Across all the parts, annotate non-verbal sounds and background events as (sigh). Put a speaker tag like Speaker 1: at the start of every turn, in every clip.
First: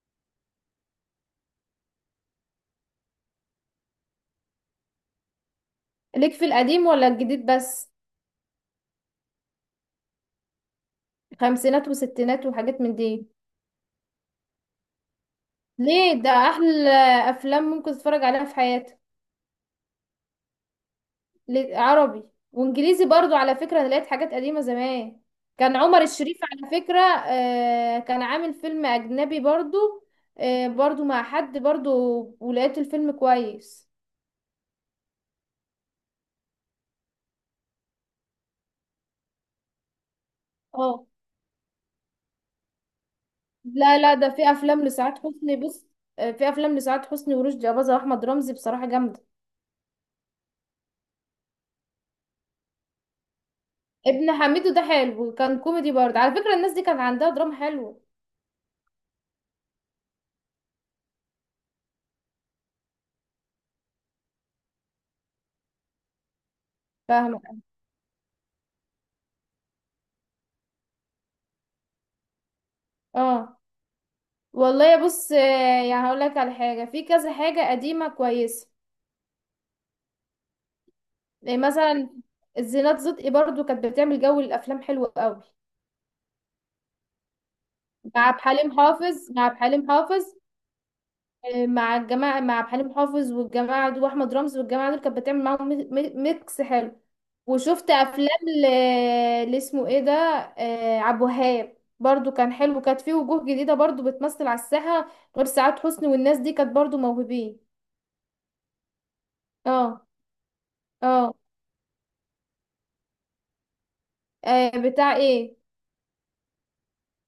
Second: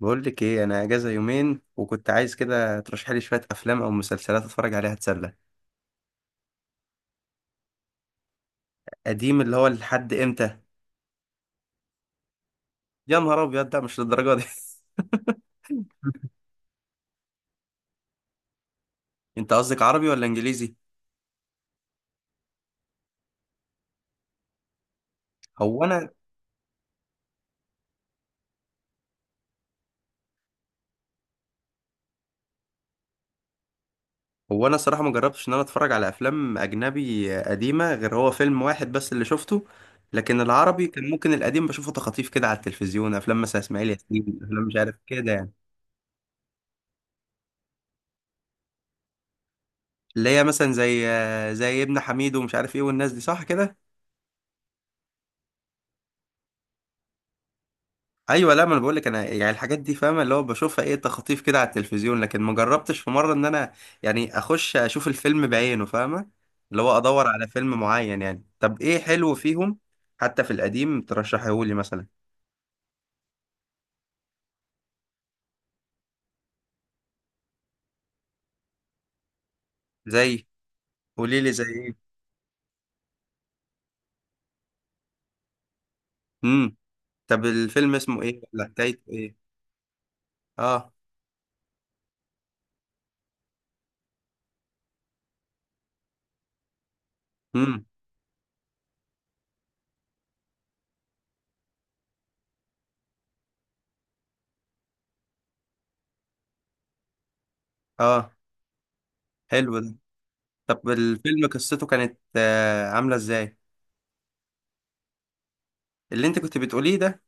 Speaker 1: بقول لك ايه، انا اجازه يومين وكنت عايز كده ترشح لي شويه افلام او مسلسلات اتفرج عليها اتسلى.
Speaker 2: ليك في القديم ولا الجديد بس؟
Speaker 1: قديم اللي هو لحد امتى؟
Speaker 2: خمسينات وستينات وحاجات من
Speaker 1: يا
Speaker 2: دي.
Speaker 1: نهار ابيض، ده مش للدرجه دي.
Speaker 2: ليه؟ ده
Speaker 1: (laughs)
Speaker 2: احلى. افلام ممكن تتفرج عليها في حياتك.
Speaker 1: انت قصدك عربي ولا انجليزي؟
Speaker 2: ليه؟ عربي. وانجليزي برضو على فكرة انا لقيت حاجات قديمة زمان. كان
Speaker 1: هو
Speaker 2: عمر
Speaker 1: انا
Speaker 2: الشريف على فكرة كان عامل فيلم اجنبي برضو. آه، برضو مع حد برضو. ولقيت الفيلم كويس.
Speaker 1: هو انا صراحه ما جربتش ان انا اتفرج على افلام اجنبي قديمه غير هو فيلم واحد بس اللي شفته. لكن العربي
Speaker 2: اه.
Speaker 1: كان ممكن القديم بشوفه تخاطيف كده على التلفزيون، افلام مثلا اسماعيل
Speaker 2: لا لا، ده
Speaker 1: ياسين،
Speaker 2: في
Speaker 1: افلام مش
Speaker 2: افلام
Speaker 1: عارف
Speaker 2: لسعاد
Speaker 1: كده يعني.
Speaker 2: حسني، بص. آه، في افلام لسعاد حسني ورشدي اباظة واحمد رمزي بصراحة جامدة.
Speaker 1: اللي هي مثلا زي ابن حميد ومش عارف ايه والناس دي، صح كده؟
Speaker 2: ابن حميدو ده حلو، كان كوميدي برضه، على فكرة الناس دي كان عندها دراما حلوة.
Speaker 1: ايوه، لا ما انا بقول لك، انا يعني الحاجات دي فاهمه، اللي هو بشوفها ايه تخطيف كده على التلفزيون، لكن ما جربتش في مره ان انا يعني اخش اشوف الفيلم بعينه، فاهمه؟ اللي هو ادور
Speaker 2: فاهمة.
Speaker 1: على فيلم معين. يعني طب ايه حلو فيهم؟ حتى في القديم ترشحيهولي مثلا.
Speaker 2: اه. والله يا بص، يعني هقول لك على حاجة، في كذا حاجة قديمة كويسة.
Speaker 1: زي قولي لي
Speaker 2: يعني
Speaker 1: زي ايه؟
Speaker 2: مثلا الزينات صدقي برضه كانت بتعمل جو الأفلام حلو قوي.
Speaker 1: امم طب الفيلم
Speaker 2: مع
Speaker 1: اسمه
Speaker 2: عبد
Speaker 1: ايه، ولا
Speaker 2: الحليم
Speaker 1: حكايته
Speaker 2: حافظ
Speaker 1: ايه؟
Speaker 2: مع عبد الحليم حافظ
Speaker 1: اه.
Speaker 2: مع الجماعة، مع عبد الحليم حافظ والجماعة دول وأحمد رمزي والجماعة دول، كانت بتعمل معاهم ميكس حلو.
Speaker 1: امم
Speaker 2: وشفت أفلام اللي اسمه ايه ده. عبد الوهاب برضو كان حلو، كانت فيه وجوه جديدة برضو بتمثل على الساحة غير سعاد حسني، والناس دي كانت برضو موهوبين.
Speaker 1: اه، حلو ده.
Speaker 2: اه.
Speaker 1: طب
Speaker 2: اه.
Speaker 1: الفيلم قصته كانت عامله ازاي؟
Speaker 2: بتاع ايه؟
Speaker 1: اللي انت كنت بتقوليه ده.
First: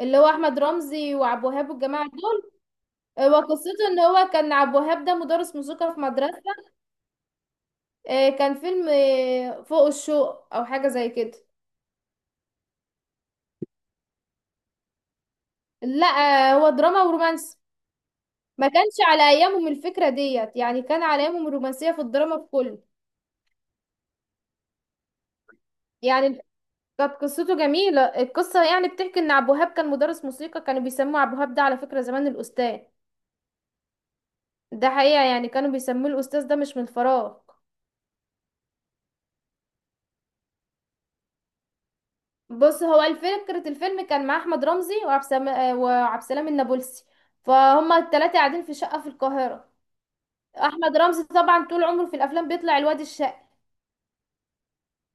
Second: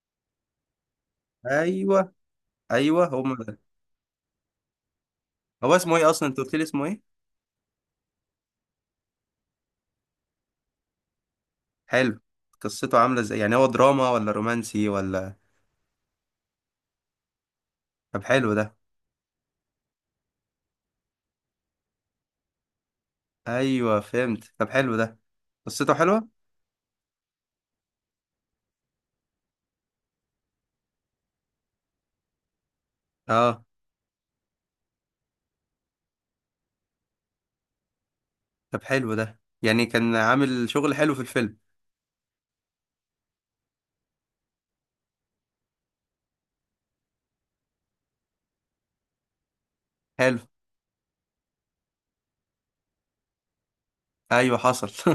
Speaker 2: اللي هو أحمد رمزي وعبد الوهاب والجماعة
Speaker 1: ايوه،
Speaker 2: دول.
Speaker 1: ايوه هو.
Speaker 2: وقصته ان هو كان عبد الوهاب ده مدرس
Speaker 1: هو
Speaker 2: موسيقى
Speaker 1: اسمه
Speaker 2: في
Speaker 1: ايه اصلا، انت
Speaker 2: مدرسة.
Speaker 1: قلت لي اسمه ايه؟
Speaker 2: كان فيلم فوق الشوق او حاجة زي كده.
Speaker 1: حلو. قصته عاملة ازاي، يعني هو دراما ولا رومانسي ولا؟
Speaker 2: لا، هو دراما ورومانس.
Speaker 1: طب حلو
Speaker 2: ما
Speaker 1: ده.
Speaker 2: كانش على ايامهم الفكرة ديت، يعني كان على ايامهم الرومانسية في الدراما في كل.
Speaker 1: ايوه فهمت، طب حلو ده، قصته حلوة.
Speaker 2: يعني كانت قصته جميلة، القصة يعني بتحكي ان عبد الوهاب كان مدرس موسيقى، كانوا بيسموه عبد الوهاب ده على فكرة زمان الأستاذ.
Speaker 1: اه.
Speaker 2: ده حقيقة، يعني كانوا بيسموه الأستاذ ده مش من الفراغ.
Speaker 1: طب حلو ده، يعني كان عامل شغل حلو في الفيلم.
Speaker 2: بص، هو الفكرة الفيلم كان مع أحمد رمزي وعبد السلام، وعبد السلام النابلسي فهما التلاتة قاعدين في شقة في القاهرة.
Speaker 1: حلو.
Speaker 2: أحمد رمزي طبعا طول عمره في الأفلام بيطلع الواد الشقي.
Speaker 1: ايوه حصل.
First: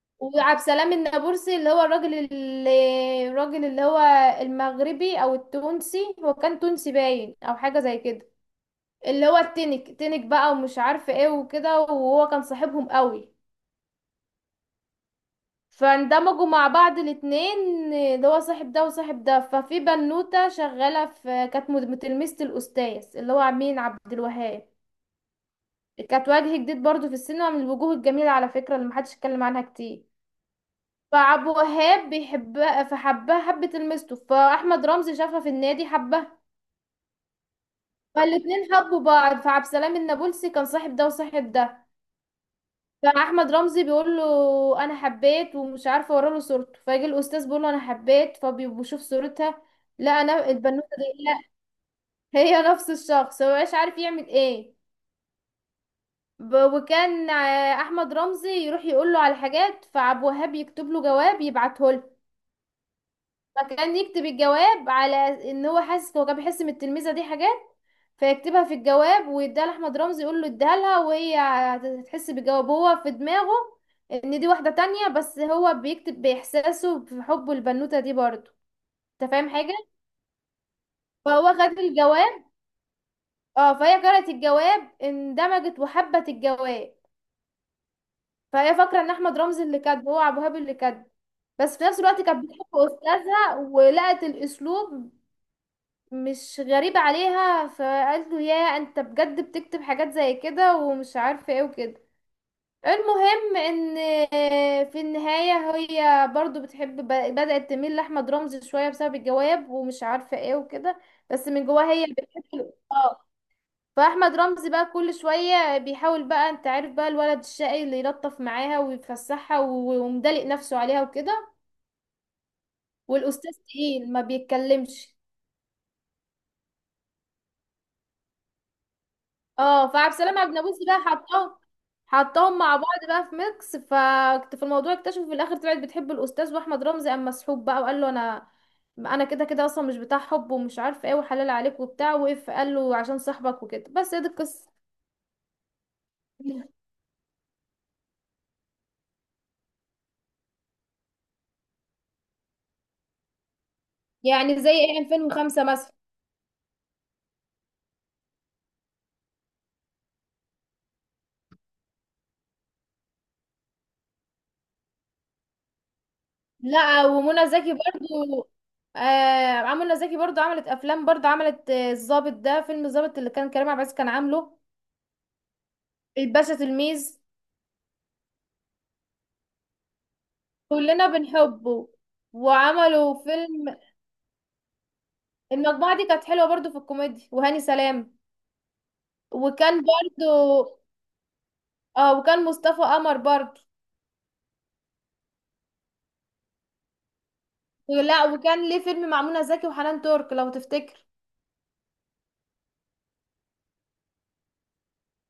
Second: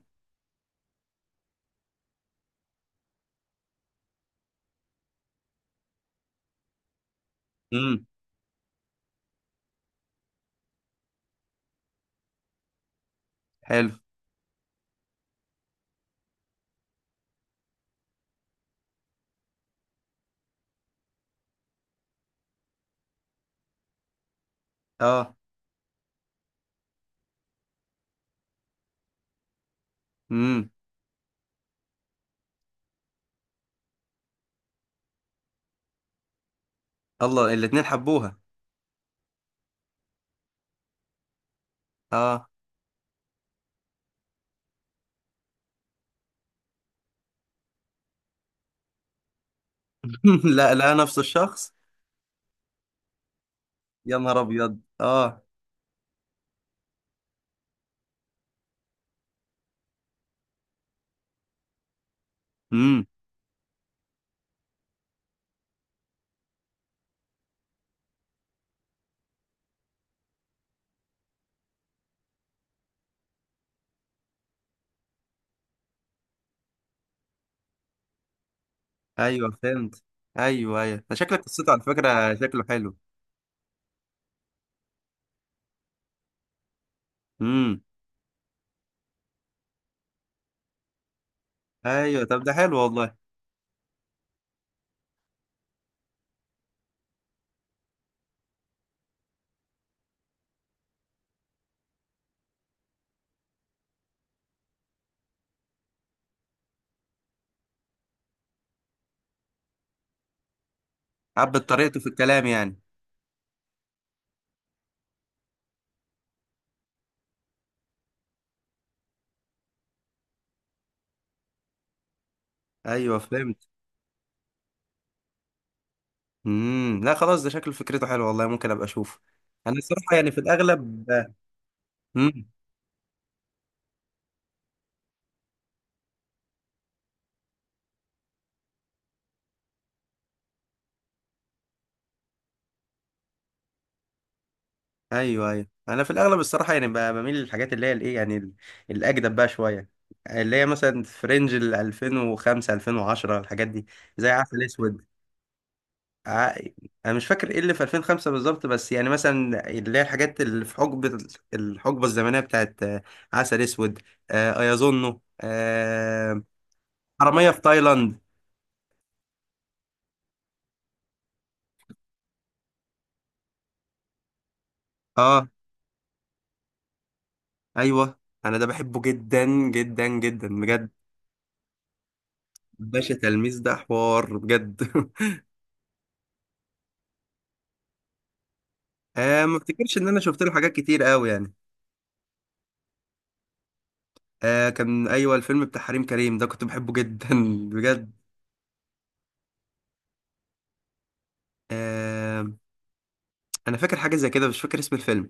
Speaker 1: (laughs)
Speaker 2: وعبد السلام النابلسي اللي هو الراجل اللي هو المغربي او التونسي، هو كان تونسي باين او حاجه زي
Speaker 1: امم
Speaker 2: كده. اللي هو التنك تنك بقى ومش عارفه ايه وكده، وهو كان صاحبهم قوي.
Speaker 1: حلو.
Speaker 2: فاندمجوا مع بعض الاتنين اللي هو صاحب ده وصاحب ده. ففي بنوته شغاله في، كانت تلميذه الاستاذ اللي هو مين، عبد الوهاب.
Speaker 1: اه.
Speaker 2: كانت وجه جديد برضو في السينما من الوجوه الجميله على فكره، اللي محدش اتكلم عنها كتير.
Speaker 1: امم
Speaker 2: فعبد الوهاب بيحبها، فحبها حبة المستو. فأحمد رمزي شافها في النادي حبها.
Speaker 1: الله، الاتنين حبوها؟
Speaker 2: فالاتنين حبوا بعض. فعبد السلام النابلسي كان صاحب ده وصاحب ده.
Speaker 1: اه.
Speaker 2: فأحمد رمزي بيقول له أنا حبيت ومش عارفة، أورا له صورته. فيجي الأستاذ بيقول له أنا حبيت فبيشوف صورتها. لا،
Speaker 1: (laughs)
Speaker 2: أنا
Speaker 1: لا
Speaker 2: البنوتة
Speaker 1: لا، نفس
Speaker 2: دي، لا.
Speaker 1: الشخص.
Speaker 2: هي نفس الشخص، هو مش عارف
Speaker 1: يا
Speaker 2: يعمل
Speaker 1: نهار
Speaker 2: إيه.
Speaker 1: ابيض اه.
Speaker 2: وكان أحمد رمزي يروح يقول له على حاجات، فعبد الوهاب يكتب له جواب يبعته.
Speaker 1: امم
Speaker 2: فكان يكتب الجواب على ان هو كان بيحس ان التلميذه دي حاجات، فيكتبها في الجواب ويديها لاحمد رمزي، يقول له اديها لها وهي هتحس بالجواب، هو في دماغه ان دي واحده تانية بس هو بيكتب باحساسه في حبه للبنوته دي برضه. انت فاهم
Speaker 1: ايوه
Speaker 2: حاجه؟
Speaker 1: فهمت. ايوه ايوه، ده شكل
Speaker 2: فهو
Speaker 1: قصته
Speaker 2: خد
Speaker 1: على فكرة
Speaker 2: الجواب.
Speaker 1: شكله حلو.
Speaker 2: اه، فهي قرأت الجواب، اندمجت وحبت الجواب.
Speaker 1: امم
Speaker 2: فهي فاكره ان احمد رمزي اللي كاتبه، هو ابو هاب اللي كاتبه. بس في نفس الوقت
Speaker 1: ايوه طب
Speaker 2: كانت
Speaker 1: ده
Speaker 2: بتحب
Speaker 1: حلو والله.
Speaker 2: استاذها، ولقت الاسلوب مش غريبة عليها. فقال له يا انت بجد بتكتب حاجات زي كده ومش عارفة ايه وكده. المهم ان في النهاية هي برضو بتحب، بدأت تميل لأحمد رمزي شوية بسبب الجواب ومش عارفة ايه وكده، بس من
Speaker 1: عبت
Speaker 2: جواها
Speaker 1: طريقته في
Speaker 2: هي
Speaker 1: الكلام
Speaker 2: بتحب،
Speaker 1: يعني.
Speaker 2: اه. فأحمد رمزي بقى كل شوية بيحاول بقى، انت عارف بقى الولد الشقي اللي يلطف معاها ويفسحها ومدلق نفسه عليها وكده.
Speaker 1: ايوه
Speaker 2: والأستاذ
Speaker 1: فهمت.
Speaker 2: تقيل، ما بيتكلمش.
Speaker 1: لا خلاص، ده شكل فكرته حلوه والله، ممكن ابقى اشوف. انا
Speaker 2: اه، فعبد
Speaker 1: الصراحه يعني في
Speaker 2: السلام عجنبوسي بقى
Speaker 1: الاغلب. امم
Speaker 2: حطاهم مع بعض بقى في ميكس. ففي الموضوع اكتشفوا في الاخر طلعت بتحب الاستاذ، واحمد رمزي قام مسحوب بقى وقال له انا، انا كده كده اصلا مش بتاع حب ومش عارف ايه وحلال عليك وبتاع، وقف قال له عشان صاحبك وكده. بس هي دي القصه.
Speaker 1: ايوه ايوه، انا في الاغلب الصراحه يعني بميل للحاجات اللي هي الايه، يعني الاجدد بقى شويه. اللي هي مثلا في رينج ال 2005 2010، الحاجات دي زي
Speaker 2: يعني
Speaker 1: عسل
Speaker 2: زي ايه،
Speaker 1: اسود.
Speaker 2: 2005 مثلا؟
Speaker 1: ع- انا مش فاكر ايه اللي في 2005 بالظبط، بس يعني مثلا اللي هي الحاجات اللي في حقبه، الحقبه الزمنيه بتاعت عسل اسود، ايظنه،
Speaker 2: لا، ومنى
Speaker 1: حراميه في
Speaker 2: زكي
Speaker 1: تايلاند.
Speaker 2: برضو. منى زكي برضو عملت افلام، برضو عملت الضابط، ده فيلم الضابط اللي كان كريم عبد العزيز كان عامله.
Speaker 1: اه.
Speaker 2: الباشا تلميذ،
Speaker 1: ايوه، انا ده بحبه جدا، جدا بجد.
Speaker 2: كلنا بنحبه.
Speaker 1: باشا
Speaker 2: وعملوا
Speaker 1: تلميذ ده
Speaker 2: فيلم،
Speaker 1: حوار بجد. (laughs)
Speaker 2: المجموعة دي كانت حلوة برضو في الكوميديا، وهاني سلام.
Speaker 1: آه، ما
Speaker 2: وكان
Speaker 1: افتكرش ان انا شفت له
Speaker 2: برضو،
Speaker 1: حاجات كتير قوي يعني.
Speaker 2: اه، وكان مصطفى قمر برضو.
Speaker 1: آه كان، ايوه الفيلم بتاع حريم كريم ده كنت بحبه جدا. (laughs) بجد.
Speaker 2: لا، وكان ليه فيلم مع منى زكي وحنان ترك لو تفتكر.
Speaker 1: آه، انا فاكر حاجه زي كده، مش فاكر اسم الفيلم.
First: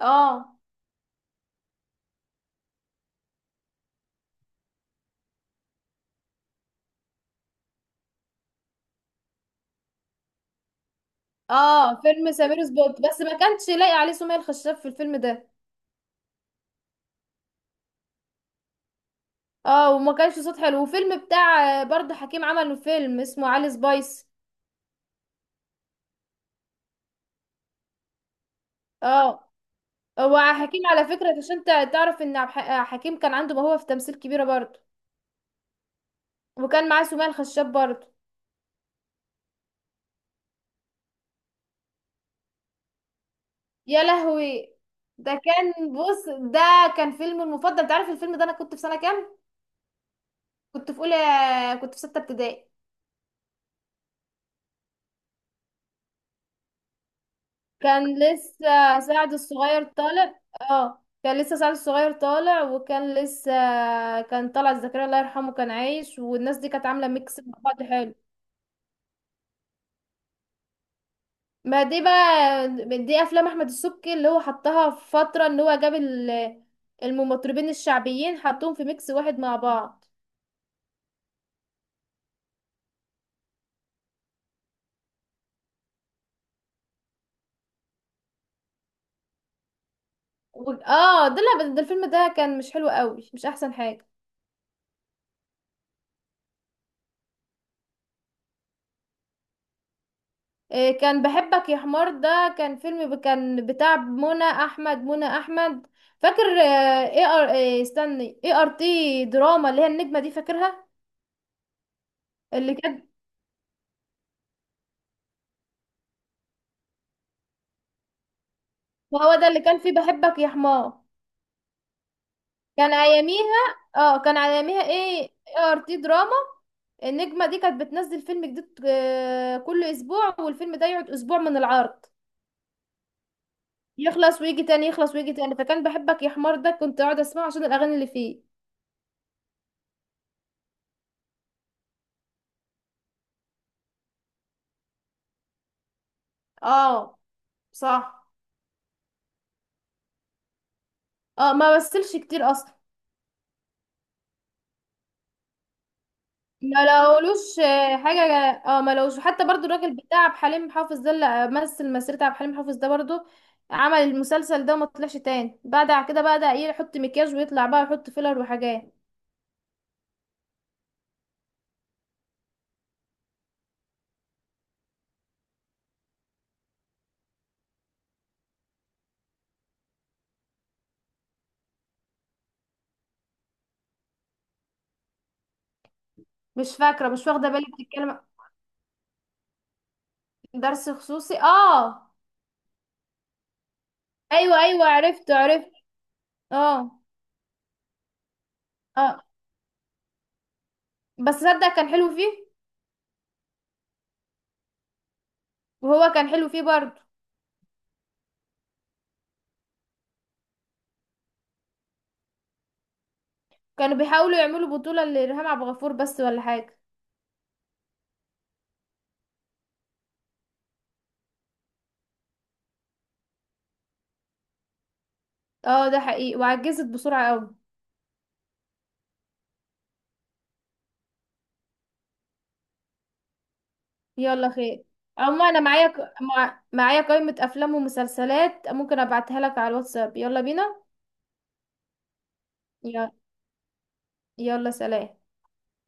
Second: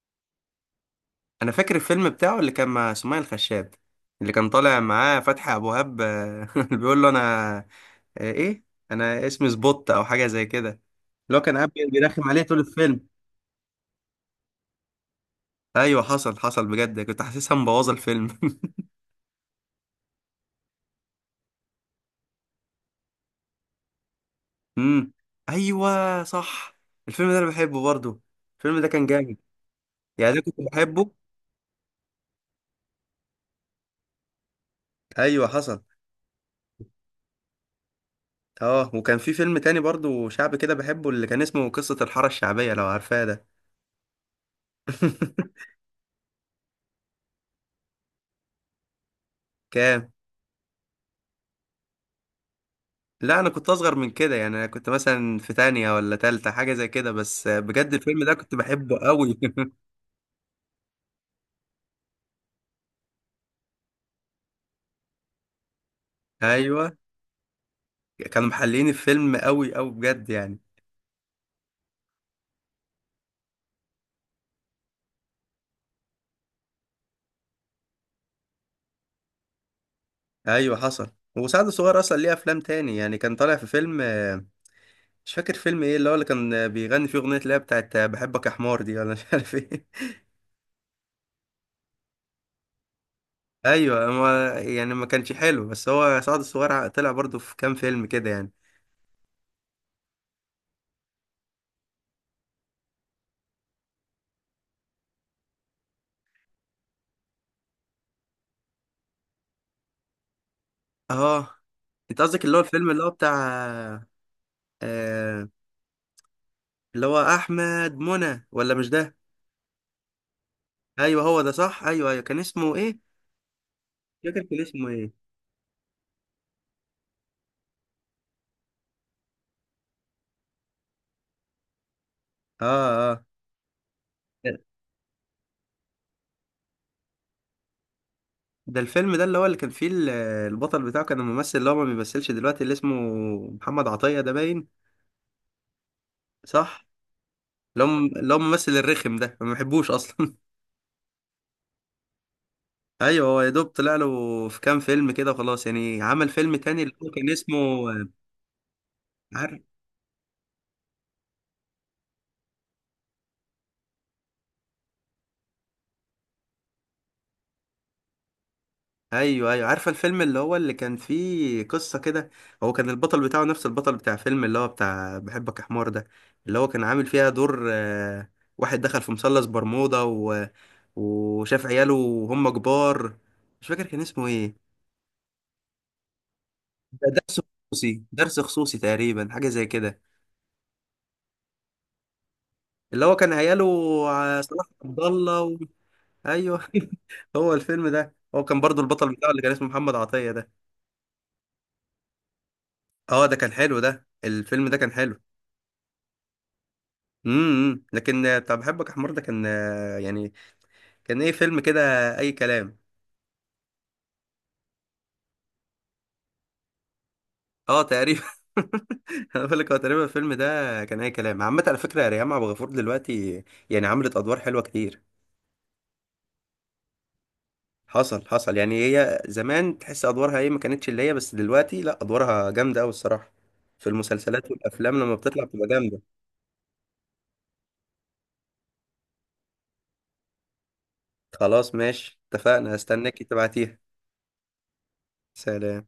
Speaker 2: اه.
Speaker 1: انا فاكر الفيلم بتاعه اللي كان مع سمية الخشاب، اللي كان طالع معاه فتحي ابو وهاب، (laughs) اللي بيقول له انا، آه ايه انا اسمي سبوت او حاجه زي كده، اللي هو كان قاعد
Speaker 2: اه.
Speaker 1: بيرخم
Speaker 2: فيلم
Speaker 1: عليه طول
Speaker 2: سمير سبوت،
Speaker 1: الفيلم.
Speaker 2: بس ما كانش لاقي عليه سمية الخشاب في الفيلم ده.
Speaker 1: ايوه حصل حصل بجد، كنت حاسسها مبوظه الفيلم.
Speaker 2: اه، وما كانش صوت حلو. وفيلم بتاع برضو حكيم، عمله فيلم اسمه علي سبايس.
Speaker 1: امم ايوه صح، الفيلم ده انا بحبه برضو، الفيلم ده كان جامد.
Speaker 2: اه.
Speaker 1: يعني
Speaker 2: هو
Speaker 1: ده كنت
Speaker 2: حكيم على
Speaker 1: بحبه.
Speaker 2: فكرة عشان تعرف ان حكيم كان عنده موهبة في تمثيل كبيرة برضو.
Speaker 1: ايوه حصل.
Speaker 2: وكان معاه سمية الخشاب برضه.
Speaker 1: اه، وكان في فيلم تاني برضو شعبي كده بحبه، اللي كان اسمه قصة الحارة الشعبية، لو عارفاه ده.
Speaker 2: يا لهوي.
Speaker 1: (laughs)
Speaker 2: ده كان فيلم المفضل. انت عارف الفيلم ده انا كنت في سنة كام؟
Speaker 1: كام؟
Speaker 2: كنت في اولى، كنت في ستة ابتدائي.
Speaker 1: لا انا كنت اصغر من كده، يعني انا كنت مثلا في تانية ولا تالتة، حاجة زي كده، بس بجد
Speaker 2: كان
Speaker 1: الفيلم ده كنت بحبه
Speaker 2: لسه سعد
Speaker 1: قوي.
Speaker 2: الصغير طالع، اه، كان لسه سعد الصغير طالع وكان لسه، كان طلعت زكريا الله يرحمه كان عايش،
Speaker 1: (laughs)
Speaker 2: والناس دي كانت
Speaker 1: ايوه.
Speaker 2: عاملة ميكس مع بعض حلو.
Speaker 1: كانوا محللين الفيلم قوي قوي بجد يعني.
Speaker 2: ما دي بقى، دي افلام احمد السبكي اللي هو حطها في فترة ان هو جاب المطربين الشعبيين، حطهم في ميكس واحد مع بعض.
Speaker 1: ايوه حصل. وسعد الصغير اصلا ليه افلام تاني، يعني كان طالع في فيلم، مش فاكر فيلم ايه اللي هو اللي كان بيغني فيه اغنيه، اللي هي بتاعت بحبك يا حمار دي، ولا مش عارف ايه.
Speaker 2: اه، ده لا بس ده الفيلم ده كان مش حلو قوي، مش
Speaker 1: (laughs)
Speaker 2: احسن حاجة.
Speaker 1: ايوه، ما يعني ما كانش حلو، بس هو سعد الصغير طلع برضو في كام فيلم كده يعني.
Speaker 2: إيه؟ كان بحبك يا حمار ده، كان فيلم كان بتاع منى احمد فاكر، ايه ار تي دراما، اللي هي النجمة دي، فاكرها؟
Speaker 1: اه، انت قصدك اللي هو
Speaker 2: اللي
Speaker 1: الفيلم اللي
Speaker 2: كان،
Speaker 1: هو بتاع، آه، اللي هو احمد منى، ولا مش ده؟
Speaker 2: ما هو ده اللي كان فيه بحبك يا حمار.
Speaker 1: ايوه هو ده صح، ايوه ايوه، كان اسمه
Speaker 2: كان
Speaker 1: ايه؟
Speaker 2: اياميها اه،
Speaker 1: مش
Speaker 2: كان
Speaker 1: فاكر كان
Speaker 2: اياميها
Speaker 1: اسمه
Speaker 2: ايه
Speaker 1: ايه.
Speaker 2: ايه ار تي دراما. النجمة دي كانت بتنزل فيلم جديد كل اسبوع، والفيلم ده يقعد اسبوع من العرض،
Speaker 1: اه اه.
Speaker 2: يخلص
Speaker 1: ده
Speaker 2: ويجي تاني، يخلص ويجي تاني. فكان بحبك يا حمار ده كنت اقعد اسمعه عشان الاغاني اللي فيه.
Speaker 1: ده الفيلم ده اللي هو اللي كان فيه البطل بتاعه كان الممثل اللي هو ما بيمثلش دلوقتي، اللي اسمه محمد عطية ده باين. صح.
Speaker 2: اه
Speaker 1: اللي هو
Speaker 2: صح.
Speaker 1: اللي هو الممثل الرخم ده، ما بحبوش اصلا.
Speaker 2: اه، ما مثلش كتير اصلا.
Speaker 1: (laughs) ايوه، هو يا دوب طلع له في كام فيلم كده وخلاص، يعني عمل فيلم
Speaker 2: ما
Speaker 1: تاني اللي هو كان
Speaker 2: لقولوش
Speaker 1: اسمه.
Speaker 2: حاجه. اه، ما لقوش حتى
Speaker 1: عارف.
Speaker 2: برضو الراجل بتاع عبد الحليم حافظ ده اللي مثل مسيرة عبد الحليم حافظ ده برضو، عمل المسلسل ده وما طلعش تاني بعد كده. بقى ايه، يحط مكياج ويطلع بقى، يحط فيلر وحاجات.
Speaker 1: ايوه ايوه، عارفه الفيلم اللي هو اللي كان فيه قصه كده. هو كان البطل بتاعه نفس البطل بتاع فيلم اللي هو بتاع بحبك يا حمار ده، اللي هو كان عامل فيها دور واحد دخل في مثلث برمودا و... وشاف عياله وهم كبار. مش فاكر كان اسمه ايه.
Speaker 2: مش
Speaker 1: ده
Speaker 2: فاكرة، مش
Speaker 1: درس
Speaker 2: واخدة بالي
Speaker 1: خصوصي،
Speaker 2: بتتكلم.
Speaker 1: درس خصوصي تقريبا، حاجه زي كده.
Speaker 2: درس خصوصي، اه.
Speaker 1: اللي هو كان عياله،
Speaker 2: ايوه
Speaker 1: صلاح
Speaker 2: ايوه،
Speaker 1: عبد
Speaker 2: عرفت
Speaker 1: الله و...
Speaker 2: عرفت.
Speaker 1: ايوه. (laughs)
Speaker 2: اه.
Speaker 1: هو الفيلم ده هو كان برضو البطل
Speaker 2: اه،
Speaker 1: بتاعه اللي كان اسمه محمد عطية ده.
Speaker 2: بس صدق كان حلو فيه.
Speaker 1: اه ده كان حلو، ده الفيلم ده كان حلو.
Speaker 2: وهو كان حلو فيه برضو.
Speaker 1: لكن بتاع بحبك يا حمار ده كان، يعني كان ايه فيلم كده، اي كلام.
Speaker 2: كانوا بيحاولوا يعملوا بطولة لإرهام عبد الغفور بس، ولا حاجة.
Speaker 1: اه تقريبا. (laughs) انا بقول لك، هو تقريبا الفيلم ده كان اي كلام عامه، على فكره ريهام عبد الغفور دلوقتي يعني عملت ادوار حلوه كتير.
Speaker 2: اه، ده حقيقي، وعجزت بسرعة قوي.
Speaker 1: حصل حصل، يعني هي زمان تحس ادوارها ايه، ما كانتش اللي هي، بس دلوقتي لا ادوارها جامده قوي الصراحه، في
Speaker 2: يلا
Speaker 1: المسلسلات
Speaker 2: خير.
Speaker 1: والافلام لما بتطلع
Speaker 2: اما انا
Speaker 1: بتبقى
Speaker 2: معايا
Speaker 1: جامده.
Speaker 2: معايا قائمة افلام ومسلسلات، ممكن ابعتها لك على الواتساب. يلا بينا.
Speaker 1: خلاص ماشي اتفقنا،
Speaker 2: يلا.
Speaker 1: هستناك تبعتيها.
Speaker 2: يلا، سلام.
Speaker 1: سلام.